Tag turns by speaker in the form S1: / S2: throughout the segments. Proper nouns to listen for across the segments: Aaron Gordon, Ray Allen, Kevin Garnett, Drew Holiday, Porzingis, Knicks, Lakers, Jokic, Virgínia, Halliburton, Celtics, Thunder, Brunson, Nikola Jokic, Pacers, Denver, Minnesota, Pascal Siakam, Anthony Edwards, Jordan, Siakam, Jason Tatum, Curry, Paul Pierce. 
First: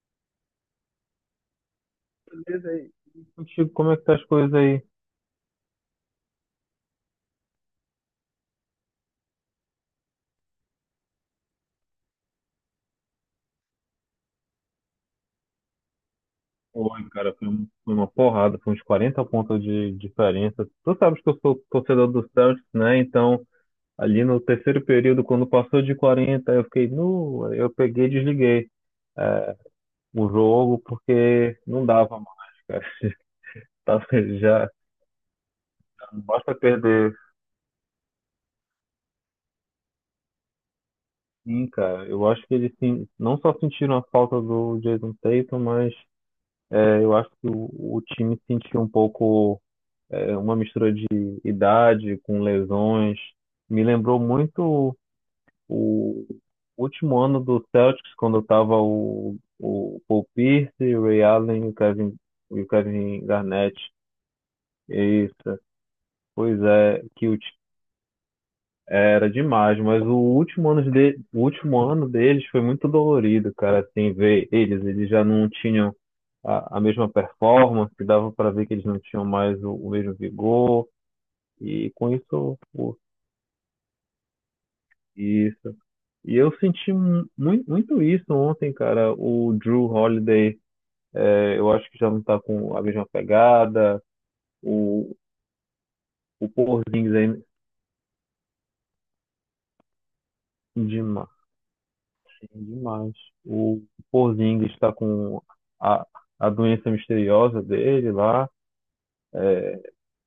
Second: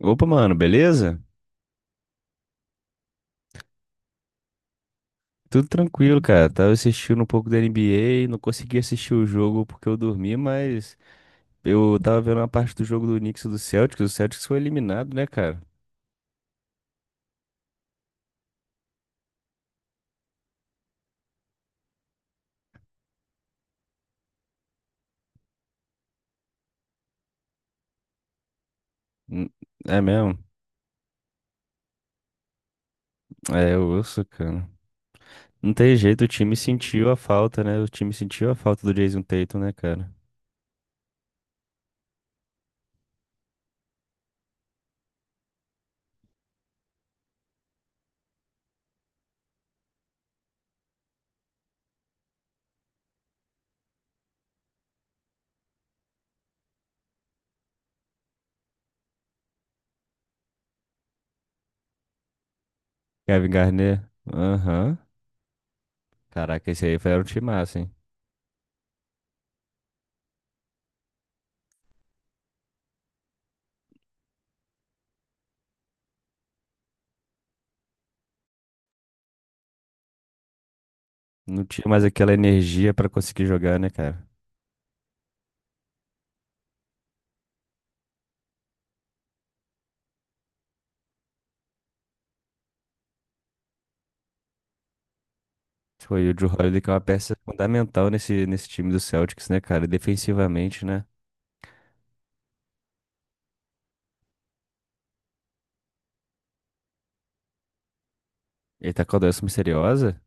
S1: Opa, mano, beleza?
S2: Beleza aí. E contigo, como é que tá as coisas aí?
S1: Tudo tranquilo, cara. Tava assistindo um pouco da NBA, não consegui assistir o jogo porque eu dormi, mas eu tava vendo uma parte do jogo do Knicks e do Celtics. O Celtics foi eliminado, né, cara?
S2: Oi, cara, foi uma porrada, foi uns 40 pontos de diferença. Tu sabes que eu sou torcedor do Celtics, né? Então, ali no terceiro período, quando passou de 40 eu fiquei nu, aí eu peguei e desliguei
S1: N- É
S2: o
S1: mesmo?
S2: jogo porque não dava mais, cara.
S1: É, eu
S2: Tava
S1: ouço, cara.
S2: já,
S1: Não tem
S2: não
S1: jeito, o
S2: basta
S1: time sentiu a
S2: perder.
S1: falta, né? O time sentiu a falta do Jason Tatum, né, cara?
S2: Sim, cara, eu acho que eles sim, não só sentiram a falta do Jason Tatum, mas eu acho que o time sentiu um pouco uma mistura de idade com lesões. Me lembrou muito o último ano do Celtics, quando estava o Paul Pierce, o Ray Allen e o Kevin
S1: Kevin
S2: Garnett.
S1: Garnett? Aham.
S2: Isso, pois
S1: Caraca,
S2: é,
S1: era um
S2: que
S1: time massa, hein?
S2: era demais, mas o último ano deles foi muito dolorido, cara, assim, ver eles já não tinham a mesma performance, dava para ver que eles não tinham mais o mesmo vigor,
S1: Não tinha
S2: e
S1: mais
S2: com
S1: aquela
S2: isso
S1: energia
S2: o.
S1: pra conseguir jogar, né, cara?
S2: Isso. E eu senti muito isso ontem, cara. O Drew Holiday, eu acho que já não tá com a mesma pegada. O,
S1: Foi o Drew
S2: o
S1: Holiday, que é uma
S2: Porzingis é
S1: peça fundamental nesse time do Celtics, né, cara? Defensivamente, né?
S2: demais, demais. O Porzingis está com a, a doença misteriosa dele lá.
S1: Ele tá com a doença misteriosa?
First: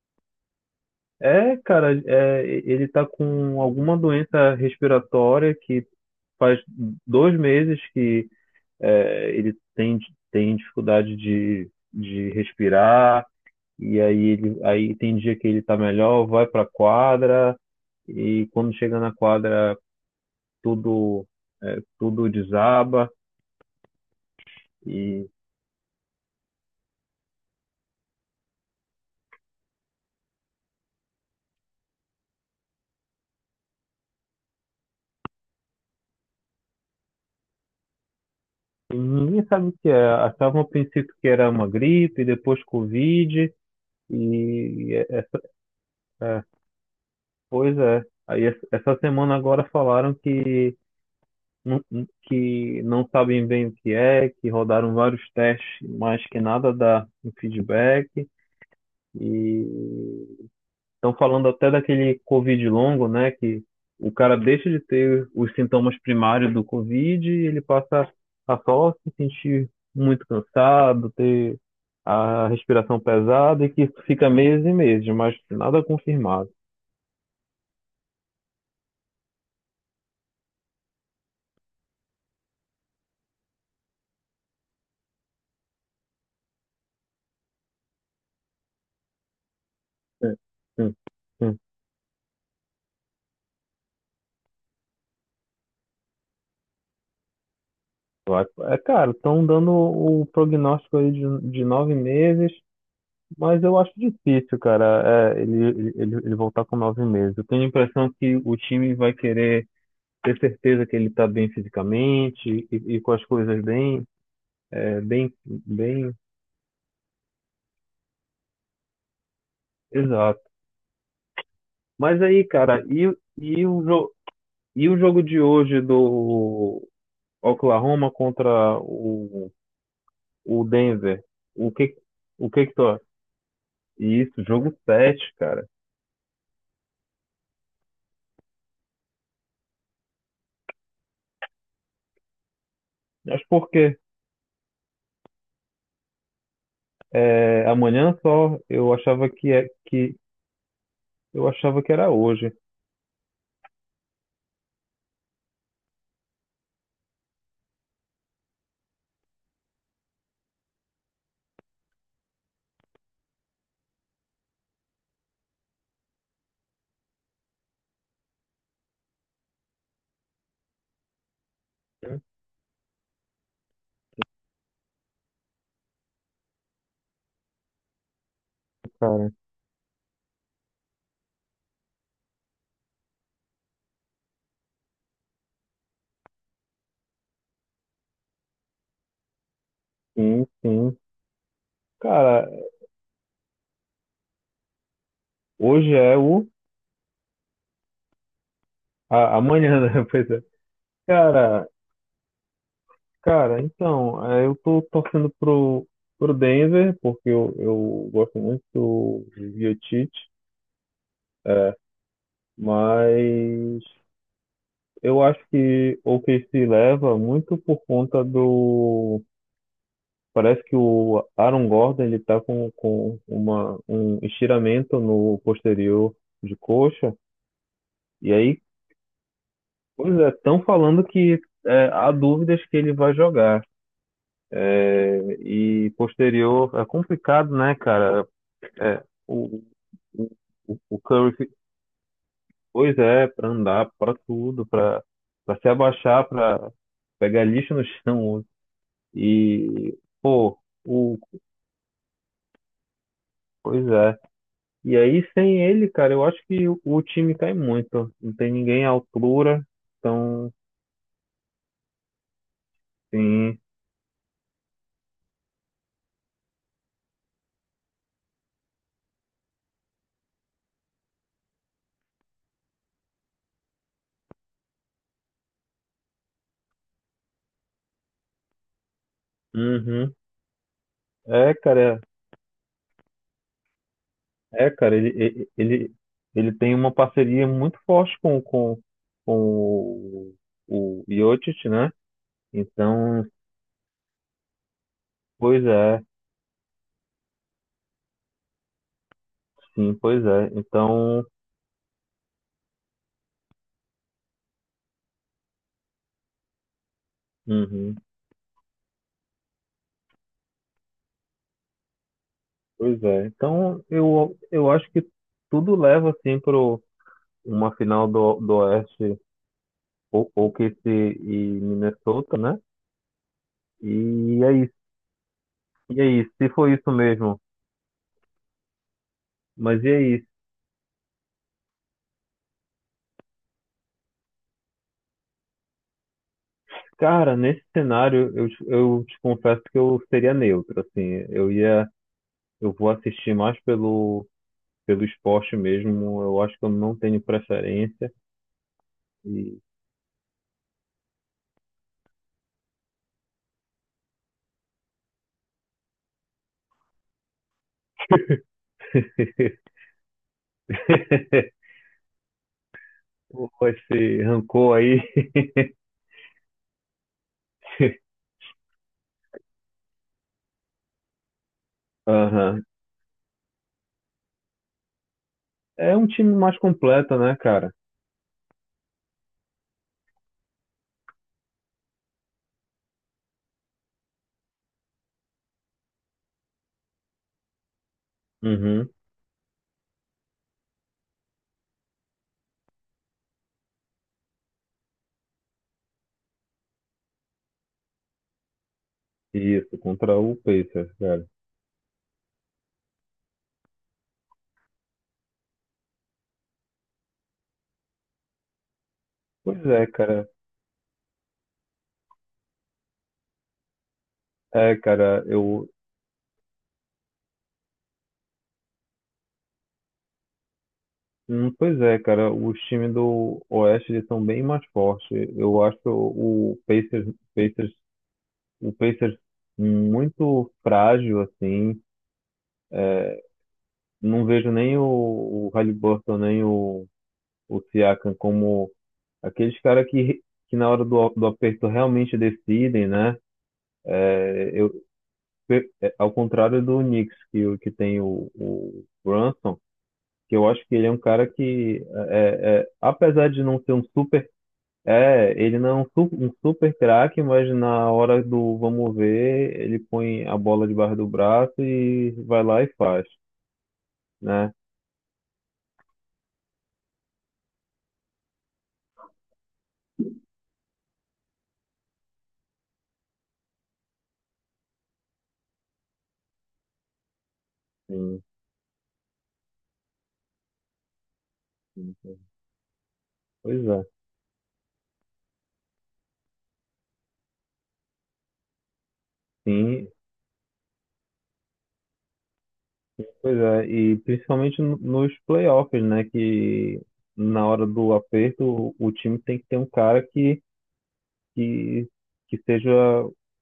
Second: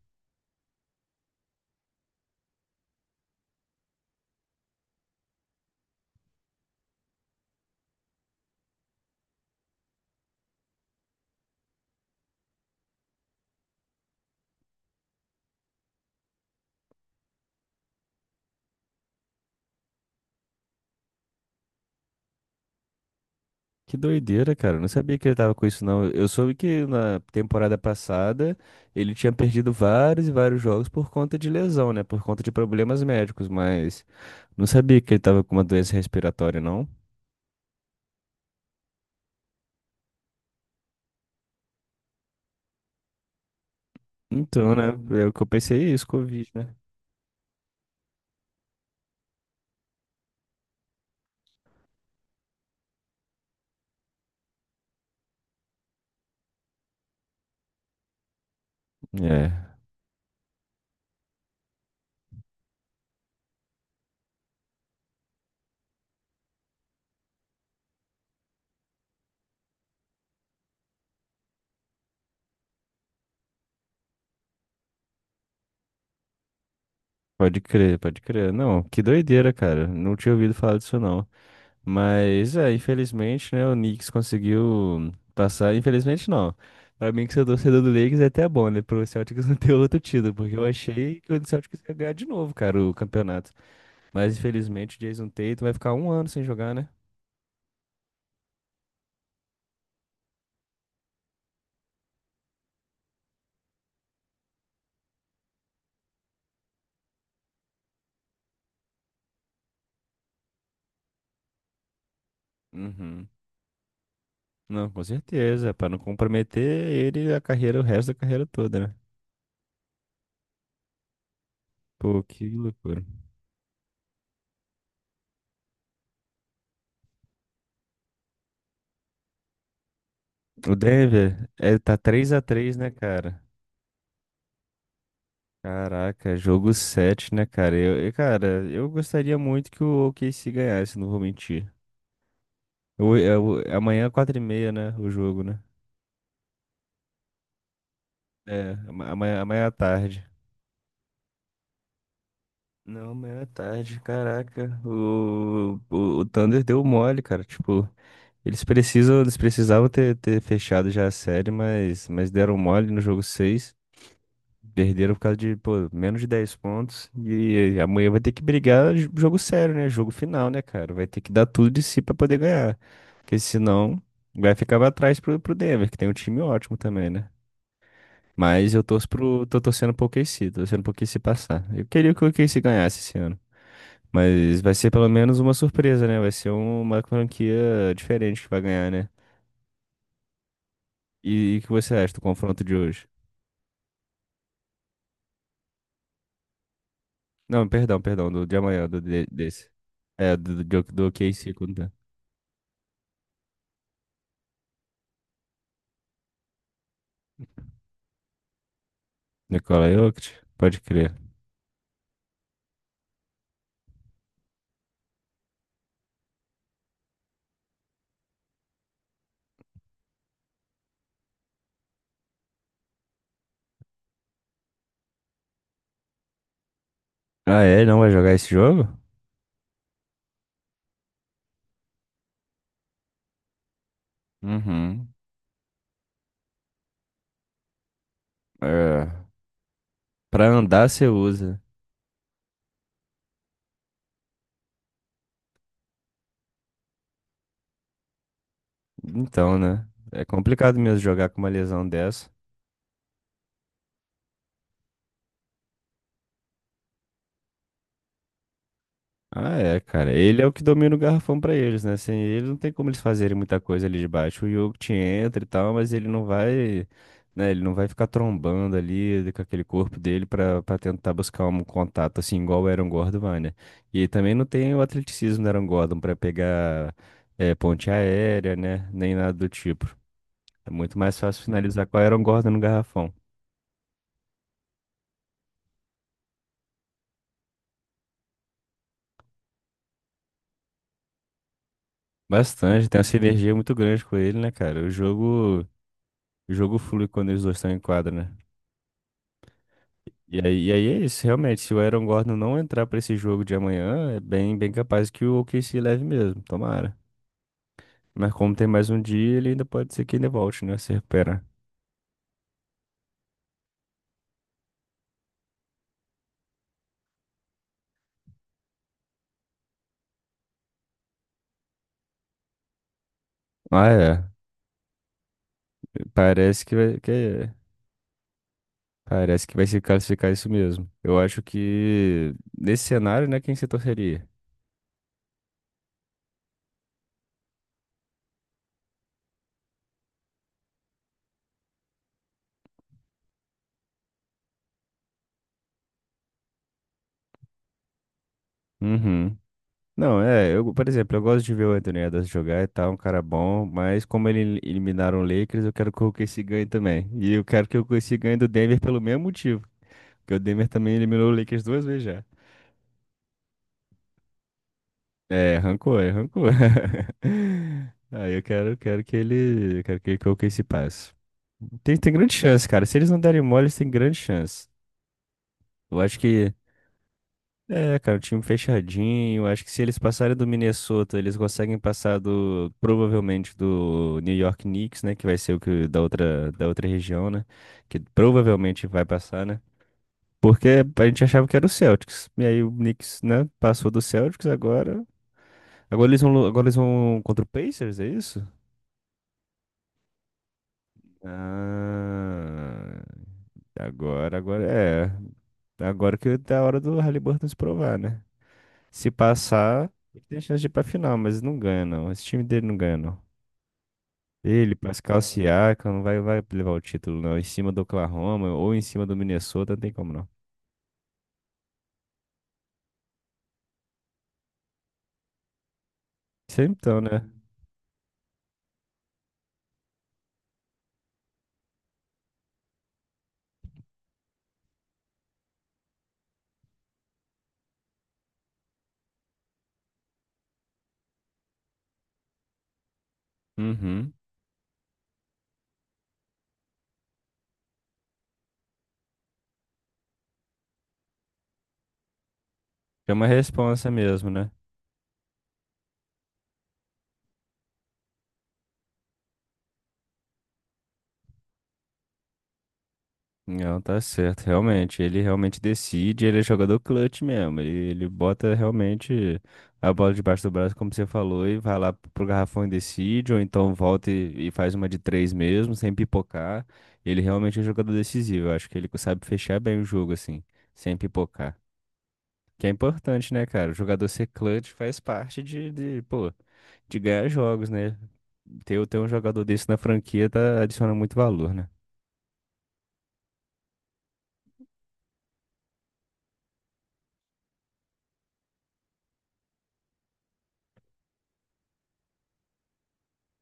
S2: É, cara, ele tá com alguma doença respiratória que faz 2 meses que ele tem dificuldade de respirar. Aí tem dia que ele tá melhor, vai pra quadra, e quando chega na quadra tudo tudo desaba
S1: Que doideira, cara. Eu não sabia que
S2: e,
S1: ele tava com isso, não. Eu soube que na temporada passada ele tinha perdido vários e vários jogos por conta de lesão, né? Por conta de problemas médicos, mas não sabia que ele tava com uma doença respiratória, não.
S2: e ninguém sabe o que é. Achavam no princípio que era uma gripe, depois Covid,
S1: Então, né?
S2: e é,
S1: É o que eu pensei, é isso,
S2: é,
S1: Covid, né?
S2: pois é. Aí essa semana agora falaram não, que não sabem bem o que é, que rodaram vários testes, mas que nada dá um feedback.
S1: É,
S2: E estão falando até daquele Covid longo, né? Que o cara deixa de ter os sintomas primários do Covid e ele passa a só se sentir muito cansado, ter a respiração pesada e que isso fica meses e meses, mas nada confirmado.
S1: pode crer, pode crer. Não, que doideira, cara. Não tinha ouvido falar disso, não. Mas é, infelizmente, né, o Knicks conseguiu passar. Infelizmente não. Pra mim que sou torcedor do Lakers é até bom, né? Pro Celtics não ter outro
S2: É,
S1: título, porque eu
S2: sim,
S1: achei que o
S2: sim.
S1: Celtics ia ganhar de novo, cara, o campeonato. Mas infelizmente o Jason Tatum vai ficar um ano sem jogar, né?
S2: É, cara, estão dando o prognóstico aí de 9 meses, mas eu acho difícil, cara, ele voltar com 9 meses. Eu tenho a impressão que o time vai querer ter certeza que ele está bem fisicamente e com as
S1: Uhum.
S2: coisas bem,
S1: Não,
S2: é,
S1: com
S2: bem,
S1: certeza, pra não
S2: bem,
S1: comprometer ele e a carreira, o resto da carreira toda, né?
S2: exato. Mas
S1: Pô,
S2: aí,
S1: que
S2: cara,
S1: loucura.
S2: e o jogo de hoje do Oklahoma contra o
S1: O
S2: Denver?
S1: Denver
S2: O
S1: é,
S2: que,
S1: tá três a
S2: o que que
S1: três
S2: tu
S1: né,
S2: acha?
S1: cara?
S2: Isso, jogo 7, cara.
S1: Caraca, jogo 7, né, cara? Cara, eu gostaria muito que o OKC ganhasse, não vou mentir. Eu,
S2: Mas
S1: eu,
S2: por quê?
S1: amanhã, é 4:30, né? O jogo, né?
S2: É, amanhã só,
S1: É, ama- amanhã, amanhã à tarde.
S2: eu achava que era hoje.
S1: Não, amanhã à tarde, caraca. O Thunder deu mole, cara. Tipo, eles precisam, eles precisavam ter fechado já a série, mas deram mole no jogo 6. Perderam por causa de, pô, menos de 10 pontos. E amanhã vai ter que brigar jogo sério, né? Jogo final, né, cara? Vai ter que dar tudo de si pra poder ganhar. Porque senão vai ficar pra trás pro Denver, que tem um time ótimo também, né? Mas eu torço
S2: Cara,
S1: pro, tô torcendo pro OKC, tô torcendo pro OKC passar. Eu queria que o OKC ganhasse esse ano. Mas vai ser pelo menos uma surpresa, né? Vai ser uma franquia diferente que vai ganhar, né?
S2: sim, sim.
S1: E o que você acha do
S2: Cara,
S1: confronto de hoje?
S2: hoje é o.
S1: Não, perdão, perdão, do de amanhã, desse.
S2: Amanhã, né? Pois
S1: É,
S2: é.
S1: do KC
S2: Cara,
S1: contra
S2: Cara, então, eu tô torcendo pro Denver, porque eu gosto muito do
S1: Nikola
S2: Jokic,
S1: Jokic, pode crer.
S2: é, mas eu acho que o OKC leva muito por conta do. Parece que o Aaron Gordon, ele tá com um estiramento no posterior de coxa,
S1: Ah, é? Não vai jogar
S2: e
S1: esse
S2: aí,
S1: jogo?
S2: pois é, estão falando que há dúvidas que ele vai jogar.
S1: Uhum.
S2: É, e posterior, é complicado, né, cara? É,
S1: É,
S2: o,
S1: pra
S2: o
S1: andar
S2: o
S1: você
S2: Curry,
S1: usa.
S2: pois é, pra andar, pra tudo, pra se abaixar, pra pegar lixo no chão.
S1: Então, né?
S2: E,
S1: É
S2: pô,
S1: complicado mesmo jogar com uma lesão dessa.
S2: pois é. E aí, sem ele, cara, eu acho que o time cai muito. Não tem ninguém à
S1: Ah,
S2: altura.
S1: é, cara. Ele é o
S2: Então,
S1: que domina o garrafão pra eles, né? Sem ele não tem como eles fazerem muita
S2: sim.
S1: coisa ali de baixo. O Jokic entra e tal, mas ele não vai, né? Ele não vai ficar trombando ali com aquele corpo dele pra tentar buscar um contato assim igual o Aaron Gordon vai, né? E também não tem o atleticismo do Aaron Gordon pra pegar ponte aérea, né? Nem nada do tipo.
S2: Uhum.
S1: É muito mais fácil
S2: É,
S1: finalizar com
S2: cara,
S1: o Aaron Gordon no garrafão.
S2: é, cara, ele, ele, ele ele tem uma parceria muito forte com o, o Jokic, né?
S1: Bastante, tem uma
S2: Então,
S1: sinergia muito grande com ele, né, cara? O
S2: pois
S1: jogo,
S2: é.
S1: o jogo flui quando eles dois estão em quadra, né?
S2: Sim, pois
S1: E
S2: é.
S1: aí, e aí é isso,
S2: Então,
S1: realmente, se o Aaron Gordon não entrar pra esse jogo de amanhã, é bem, bem capaz que o OKC leve mesmo, tomara.
S2: uhum,
S1: Mas como tem mais um dia, ele ainda pode ser que ainda volte, né, se recuperar.
S2: pois é. Então, eu acho que tudo leva assim para uma final do Oeste, ou que se e Minnesota, né?
S1: Ah, é,
S2: E é isso. E é isso. Se
S1: parece que
S2: foi isso
S1: vai,
S2: mesmo.
S1: parece que vai se
S2: Mas e é
S1: classificar
S2: isso.
S1: isso mesmo. Eu acho que nesse cenário, né, quem você torceria?
S2: Cara, nesse cenário, eu te confesso que eu seria neutro, assim. Eu ia, eu vou assistir mais pelo esporte mesmo. Eu acho que eu não tenho preferência.
S1: Uhum.
S2: E.
S1: Não, é, eu, por exemplo, eu gosto de ver o Anthony Edwards jogar e tal, um cara bom, mas como ele eliminaram o Lakers, eu quero que o OKC ganhe também. E eu quero que o OKC ganhe do Denver pelo mesmo motivo. Porque o Denver também eliminou o Lakers duas vezes já.
S2: Pô, esse rancor aí.
S1: É, arrancou, é, arrancou. Aí eu quero que ele, eu quero que o OKC passe. Tem grande
S2: Aham.
S1: chance, cara. Se eles não derem mole, eles têm grande chance.
S2: É
S1: Eu
S2: um
S1: acho
S2: time
S1: que,
S2: mais completo, né, cara?
S1: é, cara, o time fechadinho. Eu acho que se eles passarem do Minnesota, eles conseguem passar do, provavelmente do New York Knicks, né? Que vai ser o que da outra região, né? Que provavelmente
S2: Uhum.
S1: vai passar, né? Porque a gente achava que era o Celtics. E aí o Knicks, né? Passou do Celtics agora. Agora eles vão contra o Pacers, é isso?
S2: Isso, contra o Pacers, cara.
S1: Ah, agora é. Agora que tá a hora do Halliburton se provar, né? Se
S2: Pois é,
S1: passar, ele
S2: cara.
S1: tem chance de ir pra final, mas não ganha, não. Esse time dele não ganha, não. Ele,
S2: É,
S1: Pascal
S2: cara, eu.
S1: Siakam, não vai, vai levar o título, não. Em cima do Oklahoma ou em cima do Minnesota, não tem como, não.
S2: Pois é, cara, os times do Oeste eles são bem mais fortes. Eu acho o
S1: Sempre então, né?
S2: Pacers, Pacers muito frágil, assim. Não vejo nem o Halliburton, nem o Siakam como aqueles caras que na hora do aperto realmente decidem, né?
S1: Uhum.
S2: Eu, Ao contrário do Knicks, que tem o Brunson, que eu acho que ele é um cara que,
S1: É uma
S2: apesar de não ser um
S1: responsa
S2: super.
S1: mesmo, né?
S2: É, ele não é um super craque, mas na hora do vamos ver, ele põe a bola debaixo do braço e vai lá e faz,
S1: Não, tá certo,
S2: né?
S1: realmente. Ele realmente decide, ele é jogador clutch mesmo. Ele bota realmente a bola debaixo do braço, como você falou, e vai lá pro garrafão e decide, ou então volta e faz uma de três mesmo, sem pipocar. Ele realmente é um jogador
S2: Sim,
S1: decisivo. Eu acho que ele sabe fechar bem o jogo, assim, sem pipocar.
S2: sim, sim.
S1: Que é importante, né,
S2: Pois
S1: cara? O
S2: é.
S1: jogador ser clutch faz parte de, pô, de ganhar jogos, né? Ter um jogador desse na
S2: Sim,
S1: franquia tá, adiciona muito valor, né?
S2: pois é, e principalmente nos playoffs, né? Que na hora do aperto, o time tem que ter um cara que, que seja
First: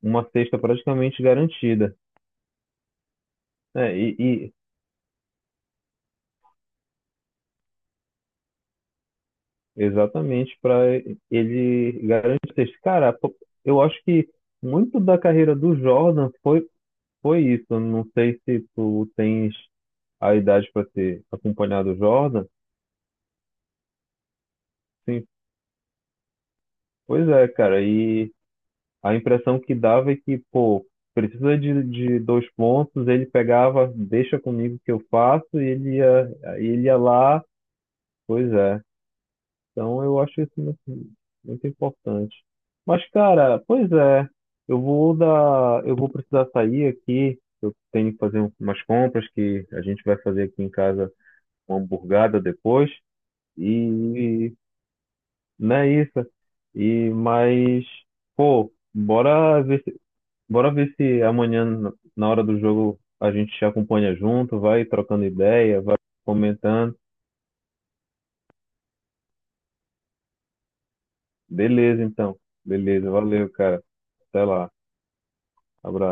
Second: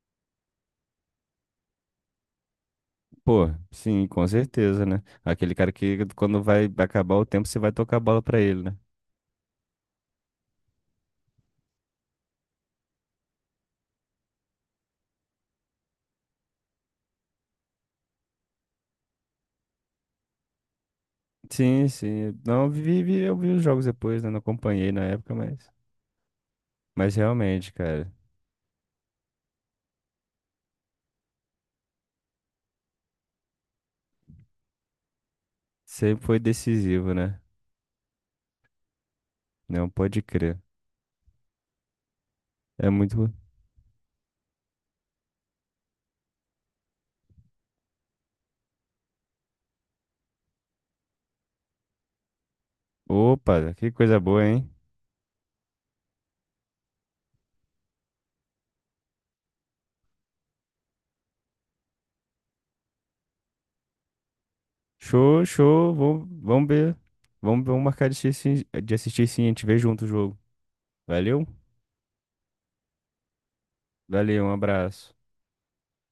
S2: uma cesta praticamente garantida.
S1: Pô,
S2: É,
S1: sim,
S2: e,
S1: com
S2: e
S1: certeza, né? Aquele cara que quando vai acabar o tempo, você vai tocar a bola pra ele, né?
S2: exatamente para ele garantir a cesta. Cara, pô, eu acho que muito da carreira do Jordan foi, isso. Eu não sei se tu tens a idade para ter
S1: Sim,
S2: acompanhado o
S1: sim.
S2: Jordan.
S1: Não, eu vi os jogos depois, né? Não acompanhei na
S2: Sim,
S1: época, mas. Mas
S2: pois é,
S1: realmente,
S2: cara.
S1: cara,
S2: E a impressão que dava é que, pô, precisa de dois pontos, ele pegava, deixa comigo que eu faço, e ele
S1: sempre
S2: ia,
S1: foi
S2: aí ele ia
S1: decisivo, né?
S2: lá, pois é.
S1: Não
S2: Então eu
S1: pode
S2: acho isso
S1: crer.
S2: muito, muito importante.
S1: É
S2: Mas,
S1: muito.
S2: cara, pois é, eu vou precisar sair aqui, eu tenho que fazer umas compras que a gente vai fazer aqui em casa uma hamburgada depois,
S1: Opa, que coisa boa,
S2: e
S1: hein?
S2: não é isso. E, mas, pô, bora ver se amanhã, na hora do jogo, a gente se acompanha junto, vai trocando
S1: Show,
S2: ideia,
S1: show.
S2: vai
S1: Vamos, vamos
S2: comentando.
S1: ver. Vamos, vamos marcar de assistir, sim. A gente vê junto o jogo. Valeu?
S2: Beleza, então. Beleza, valeu, cara.
S1: Valeu,
S2: Até
S1: um
S2: lá.
S1: abraço.
S2: Abraço.